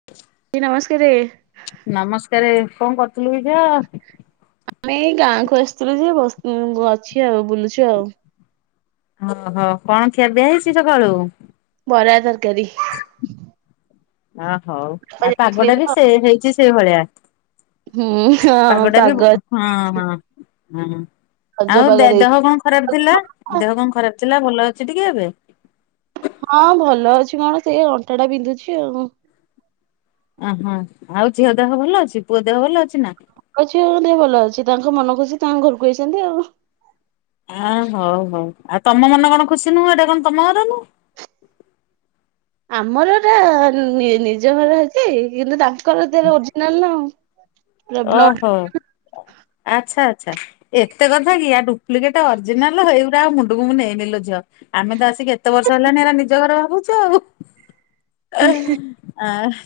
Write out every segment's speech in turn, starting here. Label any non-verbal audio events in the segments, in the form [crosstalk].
[unintelligible] ଦିଦି ନମସ୍କାରେ। ନମସ୍କାରେ କଣ କରୁଥିଲୁ କି ଝିଅ। ଆମେ ଏଇ ଗାଁକୁୁ ଆସିଥିଲୁ ଯେ ବସି ଅଛି ଆଉ ବୁଲୁଛୁ ଆଉ। ଓହୋ କଣଖିଆ, ପିଆ ହେଇଛି ସକାଳୁ। ବରା, ତରକାରୀ। ଅ ହଉ ଆଉ ଯାଇଥିଲେ ପାଗଟା ବି ତ ସେ ହେଇଛି ସେଇଭଳିଆ। ହୁଁ ହଁ ପାଗଟା ବି ପାଗ ହଁ ହଁ ହଁ ରଜ ଆଉ ପାଗ ଦେଇଛି। ଦେହ କଣ ଖରାପ ଥିଲା। ଦେହ କଣ ଖରାପ ଥିଲା ଭଲ ଅଛି ଟିକେ ଏବେ। ହଁ ଭଲ ଅଛି କଣ ସେ ଅଣ୍ଟା ଟା ବିନ୍ଧୁଛି ଆଉ। ଅ ହଁ ଆଉ ଝିଅ ଦେହ ଭଲ ଅଛି ପୁଅ ଦେହ ଭଲ ଅଛି ନା। ଅଛି ଦେହ ଭଲ ଅଛି ତାଙ୍କ ମନ ଖୁସି ତାଙ୍କ ଘରକୁ ଆଇଛନ୍ତି ଆଉ। ଆ ହଉ ହଉ ଆଉ ତମ ମନ କଣ ଖୁସି ନୁହଁ ଏଇଟା କଣ ତମ ଘର ନୁହଁ। ଆମର ଏଟା ନିଜ ଘର ଅଛି କିନ୍ତୁ ତା ତାଙ୍କର ଦେହ ଓରିଜିନାଲ ଆଉ। ପୁରା ବ୍ଲଡ ଓହୋ ଆଚ୍ଛା ଆଚ୍ଛା। ଏତେ କଥା କି ଆ ଡୁପ୍ଲେଟ, ଅରିଜିନାଲ ହେଇଗୁରା ଆଉ ମୁଣ୍ଡକୁ ମୁଁ ନେଇନି ଲୋ ଝିଅ। ଆମେ ତ ଆସିକି ଏତେ ବର୍ଷ ହେଲାନି ଏରା ନିଜ ଘରେ ଭାବୁଛୁ ଆଉ ଅ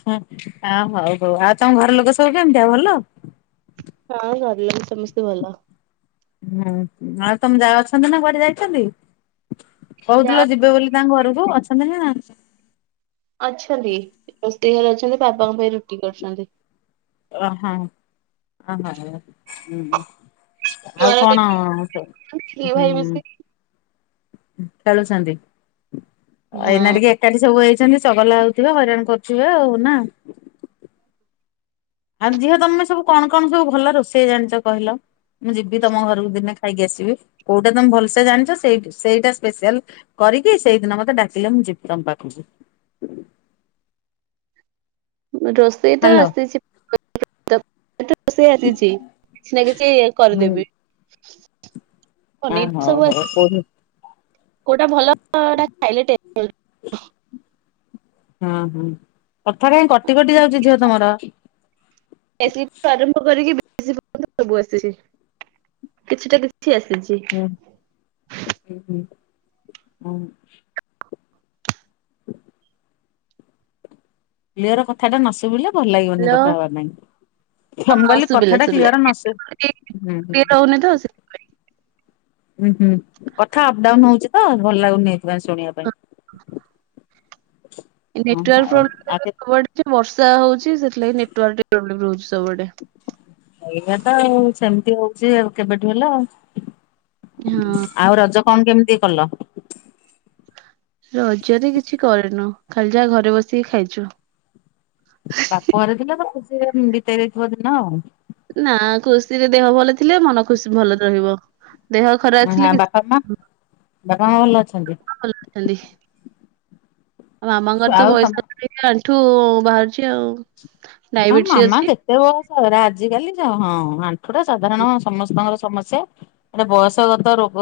ହଉ ହଉ ଆଉ ତମ ଘର ଲୋକ ସବୁ କେମିତି ଆଉ ଭଲ? ହଁ କରିଲ ସମସ୍ତେ ଭଲ ହୁଁ ଆଉ ତମେ ଯା ଅଛନ୍ତି ନା କୁଆଡେ ଯାଇଛନ୍ତି ଯା କହୁଥିଲ ଯିବେ ବୋଲି ତାଙ୍କ ଘରକୁୁ ଅଛନ୍ତି ନା ଜଛନ୍ତି ଅଛନ୍ତି ରୋଷେଇ ଘରେ ଅଛନ୍ତି ବାପାଙ୍କ ପାଇଁ ରୁଟି କରୁଛନ୍ତି ଓ ହ ହ ହ ହଁ ଆଉ ଘର କଣ ହୁଁ ଭାଇ ମିଶିକି କଳୁସନ୍ତି ଆ ଏଇନା ହଁ ଟିକେ [unintelligible] ସବୁ ହେଇଛନ୍ତି ଚଗଲା ହଉଥିବେ ହଇରାଣ କରୁଥିବେ ଆଉ ନା ଆଉ ଝିଅ ତମେ ସବୁ କଣ କଣ ସବୁ ଭଲ ରୋଷେଇ ଜାଣିଛ କହିଲ ମୁଁ ଯିବି ତମ ଘରକୁ ଦିନେ ଖାଇକି ଆସିବି କୋଉଟା ତମେ ଭଲସେ ଜାଣିଛଇ ସେଇ ସେଇଟା ସ୍ପେଶାଲ କରିକି ସେଇଦିନ ମତେ ଡାକିଲେ ମୁଁ ଯିବି ତମ ପାଖକୁ ରୋଷ ସେ ତ ହ୍ୟାଲୋ। ଆସିଛି ସେ ଆସିଛି କିଛି ନା କିଛି ହୁଁ କରିଦେବି। [unintelligible] ଆ ପନିର ହଉ ସବୁ ହଉ ଆସ କୋଉଠି କୋଉଟା ଭଲ। [unintelligible] ହୁଁ ହୁଁ କଥା କାହିଁ କଟି କଟି ଯାଉଚି ଝିଅ ତମର। [unintelligible] ସବୁ ଆସୁଚି କିଛି ଟା କିଛି କିଛି ଆସିଚି। ହୁଁ [unintelligible] [inaudible] କ୍ଲିୟର କଥାଟା ନ ଶୁଭିଲେ ଭଲ ଲାଗିବନି ହ୍ୟାଲୋ କଥା ହବା ପାଇଁ। ଫ ମୁଁ ହଁ କଇଲି ଶୁଭିଲା କଥାଟା ଶୁଭିଲା କ୍ଲିୟର ନସୁ ହୁଁ ହୁଁ ଟିକେ ରହୁନି ତ ହୁଁ। ଉ ହୁଁ କଥା ଅପ୍ଡାଉନ ହଉଛିି ତ ଭଲ ଲାଗୁନି ଏଇଥିପାଇଁ ଶୁଣିବା ପାଇଁ। [inaudible] ଏ ହଁ ନେଟୱର୍କ ହଉ ଆଉ କେତେ ପ୍ରୋବ୍ଲେମ [unintelligible] ବର୍ଷା ହଉଚି ସେଥିଲାଗି ନେଟୱର୍କ ଟିକେ ପ୍ରୋବ୍ଲେମ ରହୁଚି ସବୁଆଡେ। ଏଇଆ ତ ଆଉ ସେମିତି ହଉଛି ଆଉ କେବେଠୁ ହେଲା ଆଉ ହଁ ଆଉ ରଜ କଣ କେମିତି କଲ? ରଜରେ କିଛି କରିନୁ ଖାଲି ଯାହା ଘରେ ବସିକି ଖାଇଛୁ। ବାପ ଘରେ ଥିଲେ ତ ଖୁସିରେ ବିତେଇ ଦେଇଥିବ ଦିନ ଆଉ। ନା ଖୁସିରେ ଦେହ ଭଲ ଥିଲେ ମନ ଖୁସି ଭଲ ରହିବ। ଦେହ ଖରାପ ଥିଲେ ହଁ କିସ୍ ବାପା ମା [unintelligible] ବାପା ମା ଭଲ ଅଛନ୍ତି [unintelligible] ଆଉ ମାମାଙ୍କର ତ ଆଉ ତମ ବୟସ [unintelligible] ଆଣ୍ଠୁ ବାହାରୁଚି ଆଉ। ହଁ ଡାଇବେଟିସ ମାମା ଅଛି। କେତେ ବୟଷ ହେରା ଆଜିିକାଲି ଜ ହଁ [unintelligible] [unintelligible] ସାଧାରଣ ସମସ୍ତଙ୍କର ସମସ୍ୟା। ଏଟା ବୟସଗତ ରୋଗ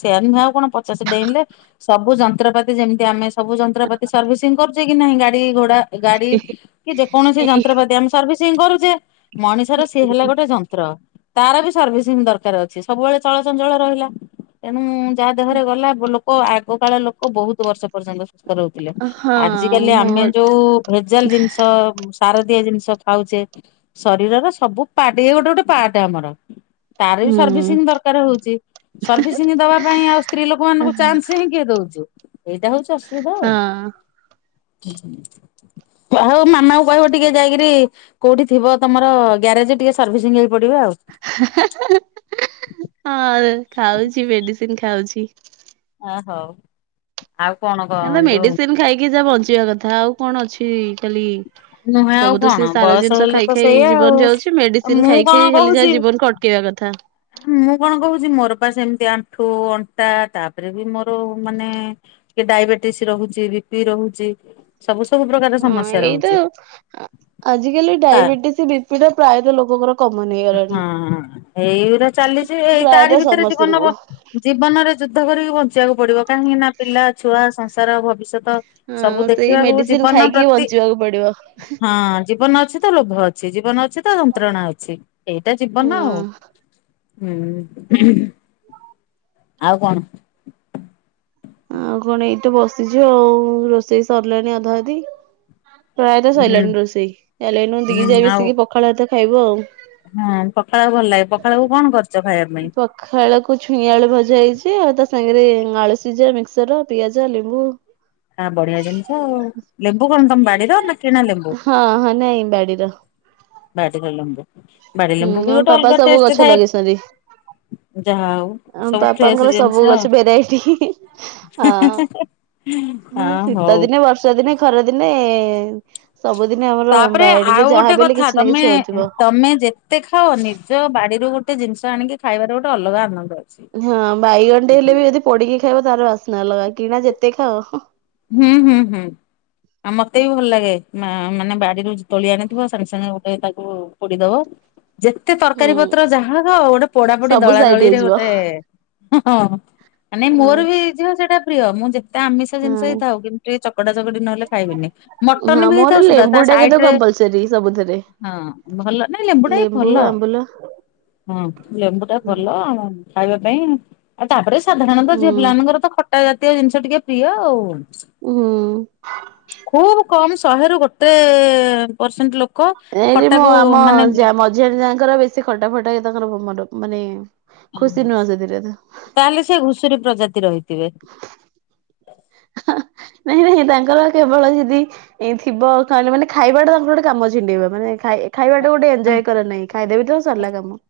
ସେଆ ନୁହଁ ଆଉ କଣ ପଚାଶେ ଡେଇଁଲେ ସବୁ ଯନ୍ତ୍ରପାତି ଯେମିତି ଆମେ ସବୁ ଯନ୍ତ୍ରପାତି ସର୍ଭିସିଂ କରୁଚେ କି ନାହିଁ ଗାଡିଘୋଡା ଏ ଗାଡି କି ଯେକୌଣସି ଯନ୍ ନ୍ତ୍ରପାତି ଆମେ ସର୍ଭିସିଂ କରୁଚେ ମଣିଷର ସିଏ ହେଲା ଗୋଟେ ଯନ୍ତ୍ର। ତାର ବି ସର୍ଭିସିଂ ଦରକାର ଅଛି ସବୁବେଳେ ଚଳଚଞ୍ଚଳ ରହିଲା ତେଣୁ ଯାହା ଦେହରେ ଗଲା ବୋ ଲୋ କ ଆଗ କାଳ ଲୋକ ବହୁତ୍ ବର୍ଷ ପର୍ଯ୍ୟନ୍ତ ସୁସ୍ଥ ରହୁ ଥିଲେ ହଁ ଆଜି କାଲି ଆମେ ମୋର ଯୋଉ ଭେଜାଲ ଜିନିଷ ସାରଦିଆ ଜିନିଷ ଖାଉଚେ ଶରୀରର ସବୁ ପାର୍ଟ ଇଏ ଗୋଟେ ଗୋଟେ ପାର୍ଟ ଆମର। ତାର ବି ହୁଁ ସର୍ଭିସିଂ ଦରକାର ହଉଚି। ସର୍ଭିସିଂ ଦବା ପାଇଁ ଆଉ ସ୍ତ୍ରୀ ହଁ। ଲୋକମାନଙ୍କୁ ଚାନ୍ସ ହିଁ କିଏ ଦଉଚି? ଏଇଟା ହଉଚି ଅସୁବିଧା ଆଉ ଆଉ ମାମା କହିବ ଟିକେ ଯାଇକିରି କୋଉଠି ଥିବ ତମର ଗ୍ୟାରେଜ୍ ଟିକେ ସର୍ଭିସିଂ ହେଇ ପଡିବା ଆଉ। ହା ହା [unintelligible] ହଁ ଖାଉଚି ମେଡ଼ିସିନ୍ ଖାଉଛି। ଆ ହଉ। ଆଉ କଣ ଏବେ କଣ ଯୋଉ ମେଡ଼ିସିନ୍ ଖାଇକି ଯା ବଞ୍ଚିବା କଥା ଆଉ କଣ ଅଛି ଖାଲି ନୁହେଁ ଆଉ ସବୁ ତ କଣ ସେଇ ସାର ବୟସ ଜିନିଷ ହେଲେ ତ ଖାଇ ଖାଇ ସେଇଆ ଆଉ। ଜୀବନ ଯାଉଚି ମେଡ଼ିସିନ୍ ମୁଁ ଖାଇ କଣ ଖାଇ ହେଲେ କହୁଛି ଯାହା ଜୀବନ କଟ [unintelligible] କଥା। ମୁଁ କଣ କହୁଚି ମୋର ବା ସେମିତି ଆଣ୍ଠୁ, ଅଣ୍ଟା ତାପରେ ବି ମୋର ମାନେ ଟିକେ ଡାଇବେଟିସ୍ ରହୁଚି ବିପି ରହୁଚି। ହୁଁ ଇଏତ ଆଜିକାଲି ତା ଡାଇବେଟିସ୍ ବିପି ପ୍ରାୟତଃ ଲୋକଙ୍କର କମନ ହେଇଗଲାଣି। ହଁ ଏଇଗୁରା ଚାଲିଚି ଏଇ ତାରି ପ୍ରାୟତଃ ଭିତରେ ଜୀବନ ସମସ୍ତଙ୍କୁ ବ ଜୀବନରେ ଯୁଦ୍ଧ କରିକି ବଞ୍ଚିବାକୁ ପଡିବ କାହିଁକି ନା ପିଲା, ଛୁଆ, ସଂସାର, ଭବିଷ୍ୟତ ସବୁ ହଁ ସେଇ ଦେଖିବାକୁ ମେଡିସିନ ଜୀବନ ଖାଇକି ପ୍ରତି ବଞ୍ଚିବାକୁ ପଡିବ। ହଁ ଜୀବନ ଅଛି। ତ ଲୋଭ ଅଛି ଜୀବନ ଅଛି ତ ଯନ୍ତ୍ରଣା ଅଛି ଏଇଟା ଜୀବନ ଆଉ। ହଁ ହୁଁ ଆଉ କଣ? ଆଉ କଣ ଏଠୁ ବସିଚୁ ଆଉ ରୋଷେଇ ସରିଲାଣି ଅଧା ଅଧି। ପ୍ରାୟତଃ ହୁଁ ସଇଲାଣି ରୋଷେଇ ଚାଲ ଏଇନା ଦି ଯା ହୁଁ ଆଉ ମିଶିକି ପଖାଳ ଭାତ ଖାଇବୁ ଆଉ। ହଁ ପଖାଳ ଭଲ ଲାଗେ ପଖାଳ କୁ କଣ କରିଛ ଖାଇବା ପାଇଁ? ପଖାଳ କୁ ଛୁଇଁ ଆଳୁ ଭଜା ହେଇଛି ଆଉ ତା ସାଙ୍ଗରେ ଆଳୁ ସିଝା ମିକ୍ସର ପିଆଜ ଲେମ୍ବୁ। ଆ ବଢିଆ ଜିନିଷ ଆଉ ଲେମ୍ବୁ କଣ ତମ ବାଡିର ନା କିଣା ଲେମ୍ବୁ? ହଁ ହଁ ନାଇଁ ବାଡିର। ବାଡ଼ିର ଲେମ୍ବୁ ବାଡି ହୁଁ ଲେମ୍ବୁ ବି ଆମ ଗୋଟେ ପାପା ଅଲଗା ସବୁ ଟେଷ୍ଟ ଗଛ ଥାଏ ଲଗେଇଛନ୍ତି ଯାହା ହଉ। ଆମ ସବୁ ଫ୍ରେଶ ପାପାଙ୍କର ଜିନିଷ ସବୁ ଆଉ। ଗଛ ଭେରାଇଟି ହ ଆ ହୁଁ ଶୀତ ହଉ। ଦିନେ ବର୍ଷା ଦିନେ ଖରା ଦିନେ ସବୁଦିନେ ଆମର ତାପରେ ବାଡିରେ ଆଉ ଗୋଟେ ଯାହାବି ହେଲେ କଥା କିଛି ନା ତମେ କିଛି ହଉଥିବ। ତମେ ଯେ କେତେ ଖାଅ ନିଜ ବାଡିରୁ ଗୋଟେ ଜିନିଷ ଆଣିକି ଖାଇବାର ଗୋଟେ ଅଲଗା ଆନନ୍ଦ ଅଛି। ହଁ ବାଇଗଣ ଟେ ହେଲେ ବି ଯଦି ପୋଡିକି ଖାଇବ ତାର ବାସ୍ନା ଅଲଗା କିଣା ଯେତେ ଖାଅ। ହୁଁ ହୁଁ ହୁଁ। ଆଉ ମତେ ବି ଭଲ ଲାଗେ ମାନେ ବାଡିରୁ ତୋଳି ଆଣୁ ଥିବ ସାଙ୍ଗେ ସାଙ୍ଗେ ଗୋଟେ ତାକୁ ପୋଡିଦବ। ଯେତେ ତରକାରୀ ପତ୍ର ଯାହା ଥାଉ ଗୋଟେ ପୋଡାପୋଡି ସବୁ ଦଳା ସାଇଟ୍ ଦଳି ରେ ହେଇଯିବ ଗୋଟେ ହଁ ମାନେ ମୋର ବି ଆଚ୍ଛା ଝିଅ ସେଇଟା ପ୍ରିୟ ମୁଁ ଯେତେ ଆମିଷ ଜିନିଷ ହଁ ଥାଉ କିନ୍ତୁ ଟିକେ ଚକଟା ଚକଟି ଚକଡି ନହେଲେ ଖାଇବିନି ମଟନ ହଁ ବି ହେଇଥାଉ ମୋର ସୁଧା ତା ଲେମ୍ବୁ ଟା କିନ୍ତୁ ସାଇଡରେ କମ୍ପଲସରୀ ସବୁଥିରେ ହଁ ଭଲ ନାଇଁ ଲେମ୍ବୁ ଟା ବି ଭଲ ହଁ ଲେମ୍ବୁ ଟା ଭଲ। ଖାଇବା ପାଇଁ ଆଉ ତାପରେ ସାଧାରଣତଃ ହୁଁ ଝିଅ ପିଲାମାନଙ୍କର ତ ଖଟା ଜାତୀୟ ଜିନିଷ ଟିକେ ପ୍ରିୟ ଆଉ। ହୁଁ। ଖୁବ କମ ଶହେରୁୁ ଗୋଟେ ପରସେଣ୍ଟ ଲୋକ ଖଟାକୁ ମାନେ ଜେଜଙ୍କର ବେଶୀ ଖଟା ଫଟା ତାଙ୍କର ମୋମତ ମାନେ ଖୁସି ନୁହଁ ସେଥିରେ ତ ତାହେଲେ ସେ ଘୁଷୁରୀ ପ୍ରଜାତି ହେଇଥିବେ। ନାଇଁ ନାଇଁ ତାଙ୍କର କେବଳ ଯଦି ଏଇ ଥିବ କହିଲେ ମାନେ ଖାଇବାଟା ତାଙ୍କର ଗୋଟେ କାମ ଛିଣ୍ଡେଇବ ମାନେ ଖାଇ ଖାଇବାଟା ଗୋଟେ ଏଞଜୟ କରନ୍ତି ଖାଇଦେବ ତ ସରିଲା କାମ।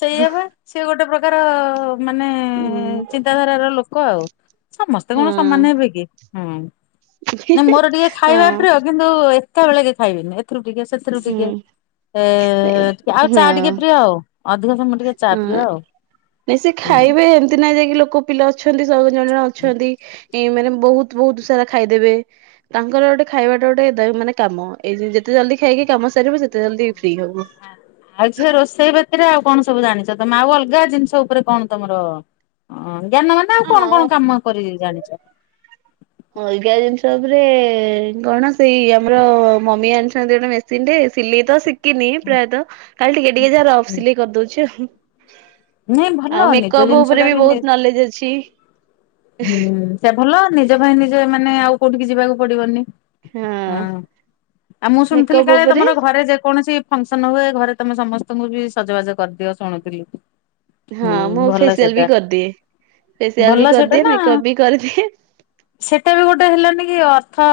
ସେଇଆ ବା ସିଏ ଗୋଟେ ପ୍ରକାର ମାନେ ଉଁ ଚିନ୍ତାଧାରାର ଲୋକ ଆଉ। ସମସ୍ତେ କଣ ସମାନେ ହେବେ କି ହୁଁ ହଁ ନା ମୋର ଟିକେ ଖାଇବା ହଁ ପ୍ରିୟ। କିନ୍ତୁ ଏକା ବେଳେକେ ଖାଇବିନି ଏଥିରୁ ଟିକେ ସେଥିରୁ ହୁଁ ଟିକେ ସେ ଏଁ ଟିକେ ଆଉ ଚା ଟିକେ ପ୍ରିୟ ଆଉ ଅଧିକ ସମୟ ଟିକେ ଚା ଉଁ ପ୍ରିୟ ଆଉ। ନାଇଁ ସେ ହୁଁ। ଖାଇବେ ଏମତି ନାଇଁ ଯାଇକି ଲୋକ ପିଲା ଅଛନ୍ତି ସବୁ ଜଣେ ଜଣେ ଅଛନ୍ତି ଏ ମାନେ ବହୁତ ବହୁତ ସାରା ଖାଇଦେବେ। ତାଙ୍କର ଗୋଟେ ଖାଇବାଟା ଗୋଟେ ମାନେ କାମ ଏଇ ଯେତେ ଜଲଦି ଖାଇକି କାମ ସାରିବେ ସେତେ ଜଲଦି ଫ୍ରି ହବୁ। ଆଉ ଝିଅ ରୋଷେଇ ବାତିରେ ଆଉ କଣ ସବୁ ଜାଣିଚ ତମେ ଆଉ ଅଲଗା ଜିନିଷ ଉପରେ କଣ ତମର ଅଁ ଜ୍ଞାନ ମାନେ ଆଉ କଣ କଣ କାମ କରି ଜାଣିଚ? ଅଲଗା ଜିନିଷ ଉପରେ କଣ ସେଇ ଆମର ମମି ଆଣିଛନ୍ତି ଗୋଟେ ମେ ମେସିନ ଟେ ସିଲେଇ ତ ଶିଖିନି ପ୍ରାୟତଃ ଖାଲି ଟିକେ ଟିକେ ଯାହା ରଫ୍ ସିଲେଇ କରିଦଉଛି ଆଉ। ନାଇଁ ଭଲ ଆଉ ନିଜ ମେକଅପ୍ ଜିନିଷ ଉପରେ ଟା ବି ନି ବହୁତ ନଲେଜ ଅଛି। ହୁଁ ସେ ଭଲ ନିଜ ପାଇଁ ନିଜେ ମାନେ ଆଉ କୋଉଠିକି ଯିବାକୁ ପଡିବନି। ହଁ ଆଉ ମୁଁ ଶୁଣିଥିଲି ମେକଅପ୍ କାଳେ ଉପରେ ତମର ଘରେ ଯେକୌଣସି ଫଙ୍କସନ୍ ହୁଏ ଘରେ ତମେ ସମସ୍ତଙ୍କୁ ବି ସଜବାଜ କରିଦିଅ ଶୁଣୁଥିଲି। ହଁ ହୁଁ ମୁଁ ଭଲ ଫେସିଆଲ ବି ସେଟା କରିଦିଏ, ଫେସିଆଲ ଭଲ ବି ସେଟା କରିଦିଏ ନା ମେକଅପ୍ ବି କରିଦିଏ। ସେଟା ବି ଗୋଟେ ହେଲାନ କି ଅର୍ଥ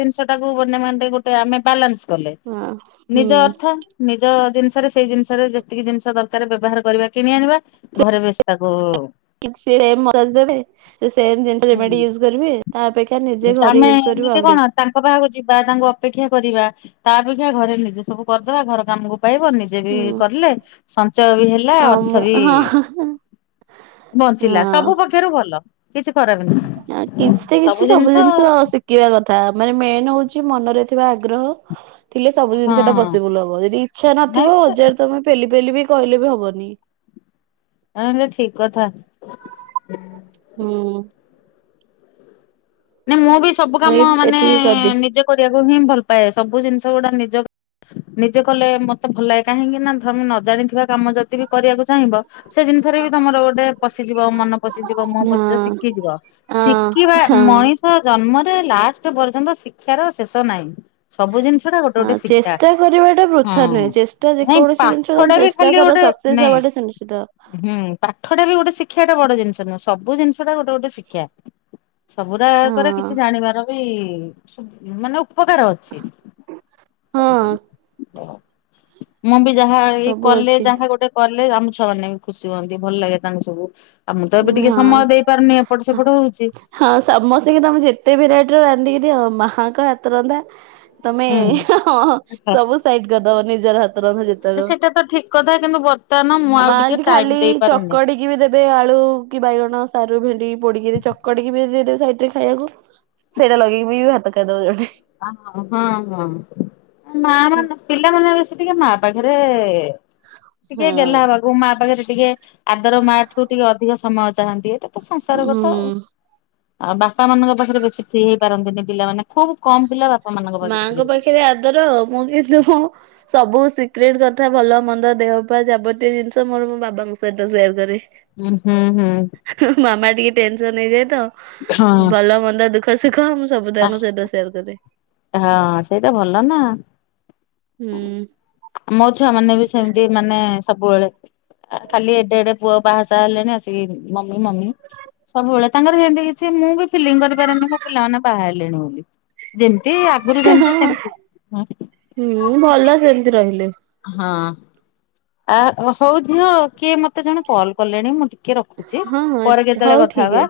ଜିନିଷ ଟାକୁ ବ ମ ଗୋଟେ ଆମେ ବାଲାନ୍ସ କଲେ ହଁ ନିଜ ହୁଁ ଅର୍ଥ ନିଜ ଜିନିଷରେ ସେଇ ଜିନିଷରେ ଯେତିକି ଜିନିଷ ଦରକାର ବ୍ୟବହାର କରିବା କିଣି ଆଣିବା। ଘରେ ବେଶ ତାକୁ [unintelligible] [unintelligible] କରିବେ ତା ଅପେକ୍ଷା ନିଜେ ଆମେ ଘରେ ୟୁଜ କରିବୁ ଏମିତି ଆଉ କଣ ତାଙ୍କ ପାଖକୁ ଯିବା ତାଙ୍କୁ ଅପେକ୍ଷା କରିବା ତା ଅପେକ୍ଷା ଘରେ ନିଜେ ସବୁ କରିଦବା ଘର କାମକୁ ପାଇବ ନି ନିଜେ ବି ହୁଁ କରିଲେ ସଞ୍ଚୟ ବି ହେଲା ଆଉ ମୁଁ ଅର୍ଥ ବି ହଁ ହଁ ବଞ୍ଚିଲା ସବୁ ପକ୍ଷରୁ ଭଲ। କିଛି ଖରାପ ନାହିଁ। ଆ କିଛିଟା କିଛି ସବୁ ଜିନିଷ ଶିକ୍ ଶିଖିବା କଥା ମାନେ ମେନ୍ ହଉଛି ମନରେ ଥିବା ଆଗ୍ରହ। ଥିଲେ ସବୁ ଜିନିଷ ଟା ହଁ ପସିବୁଲ ହବ ଯଦି ଇଚ୍ଛା ନାଇଁ ନଥିବ ସେଟା ହଜାର ତମେ ପେଲି ପେଲି ବି କହିଲେ ବି ହବନି। ଆଁ ସେଇଟା ଠିକ୍ କଥା। ହୁଁ। ନା ମୁଁ ବି ସବୁ ମୁଁ ଏଇ କାମ ମାନେ ଏତିକି କରିଦିଏ ନିଜେ କରିବାକୁ ହିଁ ଭଲ ପାଏ ସବୁ ଜିନିଷ ଗୁଡା ନିଜ ନିଜେ କଲେ ମତେ ଭଲ ଲାଗେ କାହିଁକି ନା ଧମ ନ ଜାଣିଥିବା କାମ ଯଦି ବି କରିବାକୁ ଚାହିଁବ ସେ ଜିନିଷରେ ବି ତମର ଗୋଟେ ପଶିଯିବ ମନ। ପଶିଯିବ ମୁଁହ ପଶିଯିବ ହଁ ଶିକିଯିବ ଶିକିବା ହଁ ହଁ ମ ଜନ୍ମରେ ଲାଷ୍ଟ ପର୍ଯ୍ୟନ୍ତ ଶିକ୍ଷାର ଶେଷ ନାହିଁ। ସବୁ ଜିନିଷ ଟା ଗୋଟେ ହଁ ଗୋଟେ ଶିକ୍ଷା। ଚେଷ୍ଟା କରିବା ଟା ହଁ। ବୃଥା ନୁହେଁ ଚେଷ୍ଟା ନାଇଁ ଯେକୌଣସି ଜିନିଷ ପାଠ ତମେ ଟା ବି ଚେଷ୍ଟା ଖାଲି କର ଗୋଟେ ସ ସକ୍ସେସ୍ ନାଇଁ ହବା ଟା ସୁନିଶ୍ଚିତ। ହୁଁ ପାଠଟା ବି ଗୋଟେ ଶିକ୍ଷ୍ୟା ଟା ବଡ ଜିନିଷ ନୁହଁ ସବୁ ଜିନିଷ ଟା ଗୋଟେ ଗୋଟେ ଶିକ୍ଷ୍ୟା। ହଁ ସବୁୁରାକରେ କିଛି ଜାଣିବାର ବି ମାନେ ଉପକାର ଅଛି। ହଁ ମୁଁ ବି ଯାହା ଏଇ ସବୁ କଲେ ଅଛି ଯାହା ଗୋଟେ କଲେ ଆମ ଛୁଆ ମାନେ ବି ଖୁସି ହୁଅନ୍ତି ଭଲ ଲାଗେ ତାଙ୍କୁ ସବୁ ଆଉ ମୁଁ ତ ଏବେ ଟିକେ ସମୟ ହଁ। ଦେଇପାରୁନି ଏପଟ ସେପଟ ହଉଚି। ହଁ ସମସ୍ତ କି ତମେ ଯେତେ ବି ରେଟର ର ରାନ୍ଧିକି ଦିଅ ମାଙ୍କ ହାତ ରନ୍ଧା ତମେ ହୁଁ। ହଁ ସବୁ ସାଇଟ କରିଦବ ନିଜର ହାତ ରନ୍ଧା ଯେ ଆରେ ସେଇଟା ତ ଠିକ କଥା। କିନ୍ତୁ ବର୍ତ୍ତମାନ ମୁଁ ଆ ମା ଆଉ ଟିକେ ଯଦି ଟାଇମ ଖାଲି ଦେଇ ପାରୁନି। ଚକଡିକି ବି ଦେବେ ଆଳୁ କି ବାଇଗଣ ସାରୁ, ଭେଣ୍ଡି ପୋଡିକି ଚକଟିକି ବି ଦେଇଦବେ ସାଇଟରେ ଖାଇଆକୁ। ସେଇଟା ଲଗେଇକି ବି ଭାତ ଖାଇଦବ ଜଣେ। ହଁ ହଁ। ନା ନାନା ପିଲାମାନେ ବେଶୀ ଟିକେ ମା ପାଖରେ ଟିକେ ଗେଲ ହଁ। ହବାକୁ ମା ପାଖରେ ଟିକେ ଆଦର ମା ଠୁ ଟିକେ ଅଧିକ ସମୟ ଚାହାନ୍ତି। ଏଇଟା ତ ସଂସାର କଥା ଆଉ। ହୁଁ ଆଉ ବାପା ମାନଙ୍କ ପାଖରେ ବେଶୀ ଫ୍ରୀ ହେଇ ପାରନ୍ତିନି ପିଲାମାନେ। ଖୁବ୍ କମ ପିଲା ବାପା ମାନଙ୍କ ପାଖରେ ଫ୍ରି ମାଙ୍କ ହୁଅନ୍ତି। ପାଖରେ ଆଦର, ମୁଁ କିନ୍ତୁ ସବୁ ସିକ୍ରେଟ କଥା ଭଲ ମନ୍ଦ ଦେହ ପା ଯାବତୀୟ ଜିନିଷ ମୋର ମୋ ବାବାଙ୍କ ସହିତ ସେୟାର କରେ। ଉଁ ହୁଁ ହୁଁ। ମାମା ଟିକେ ଟେନସନ ହେଇଯାଏ ତ, ହଁ। ଭଲ ମନ୍ଦ ଦୁଃଖ ଦୁଃଖ, ସୁଖ ମୁଁ ସବୁ ଆ ତାଙ୍କ ସହିତ ସେୟାର କରେ। ହଁ ସେଇଟା ଭଲ ନା। ହୁଁ। ମୋ ଛୁଆ ମାନେ ବି ସେମତି ମାନେ ସବୁବେଳେ ଆ କାଲି ଏଡେ ଏଡେ ପୁଅ ବାହା ସାହା ହେଲେଣି ଆସିକି ମମି ମମି। ସବୁବେଳେ ତାଙ୍କର ହେନ୍ତି କିଛି ମୁଁ ବି ଫିଲିଂ କରିପାରେନି ମୋ ପିଲାମାନେ ବାହାରିଲେଣି ବୋଲି। ଯେମ [inaudible] କୁହ? ହୁଁ ଭଲ ସେମତି ରହିଲେ। ହଁ। ଆ ହଉ ଝିଅ, କିଏ ମତେ ଜଣେ କଲ୍ କଲେଣି। ମୁଁ ଟିକେ ଟିକେ ରଖୁଛି। ହଁ ହଁ ପରେ ହଉ କେତେବେଳେ କଥା ଠିକ ହବା।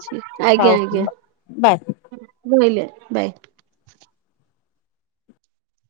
ହଉ, ବାଏ। ବୋଇଲେ, ବାଏ।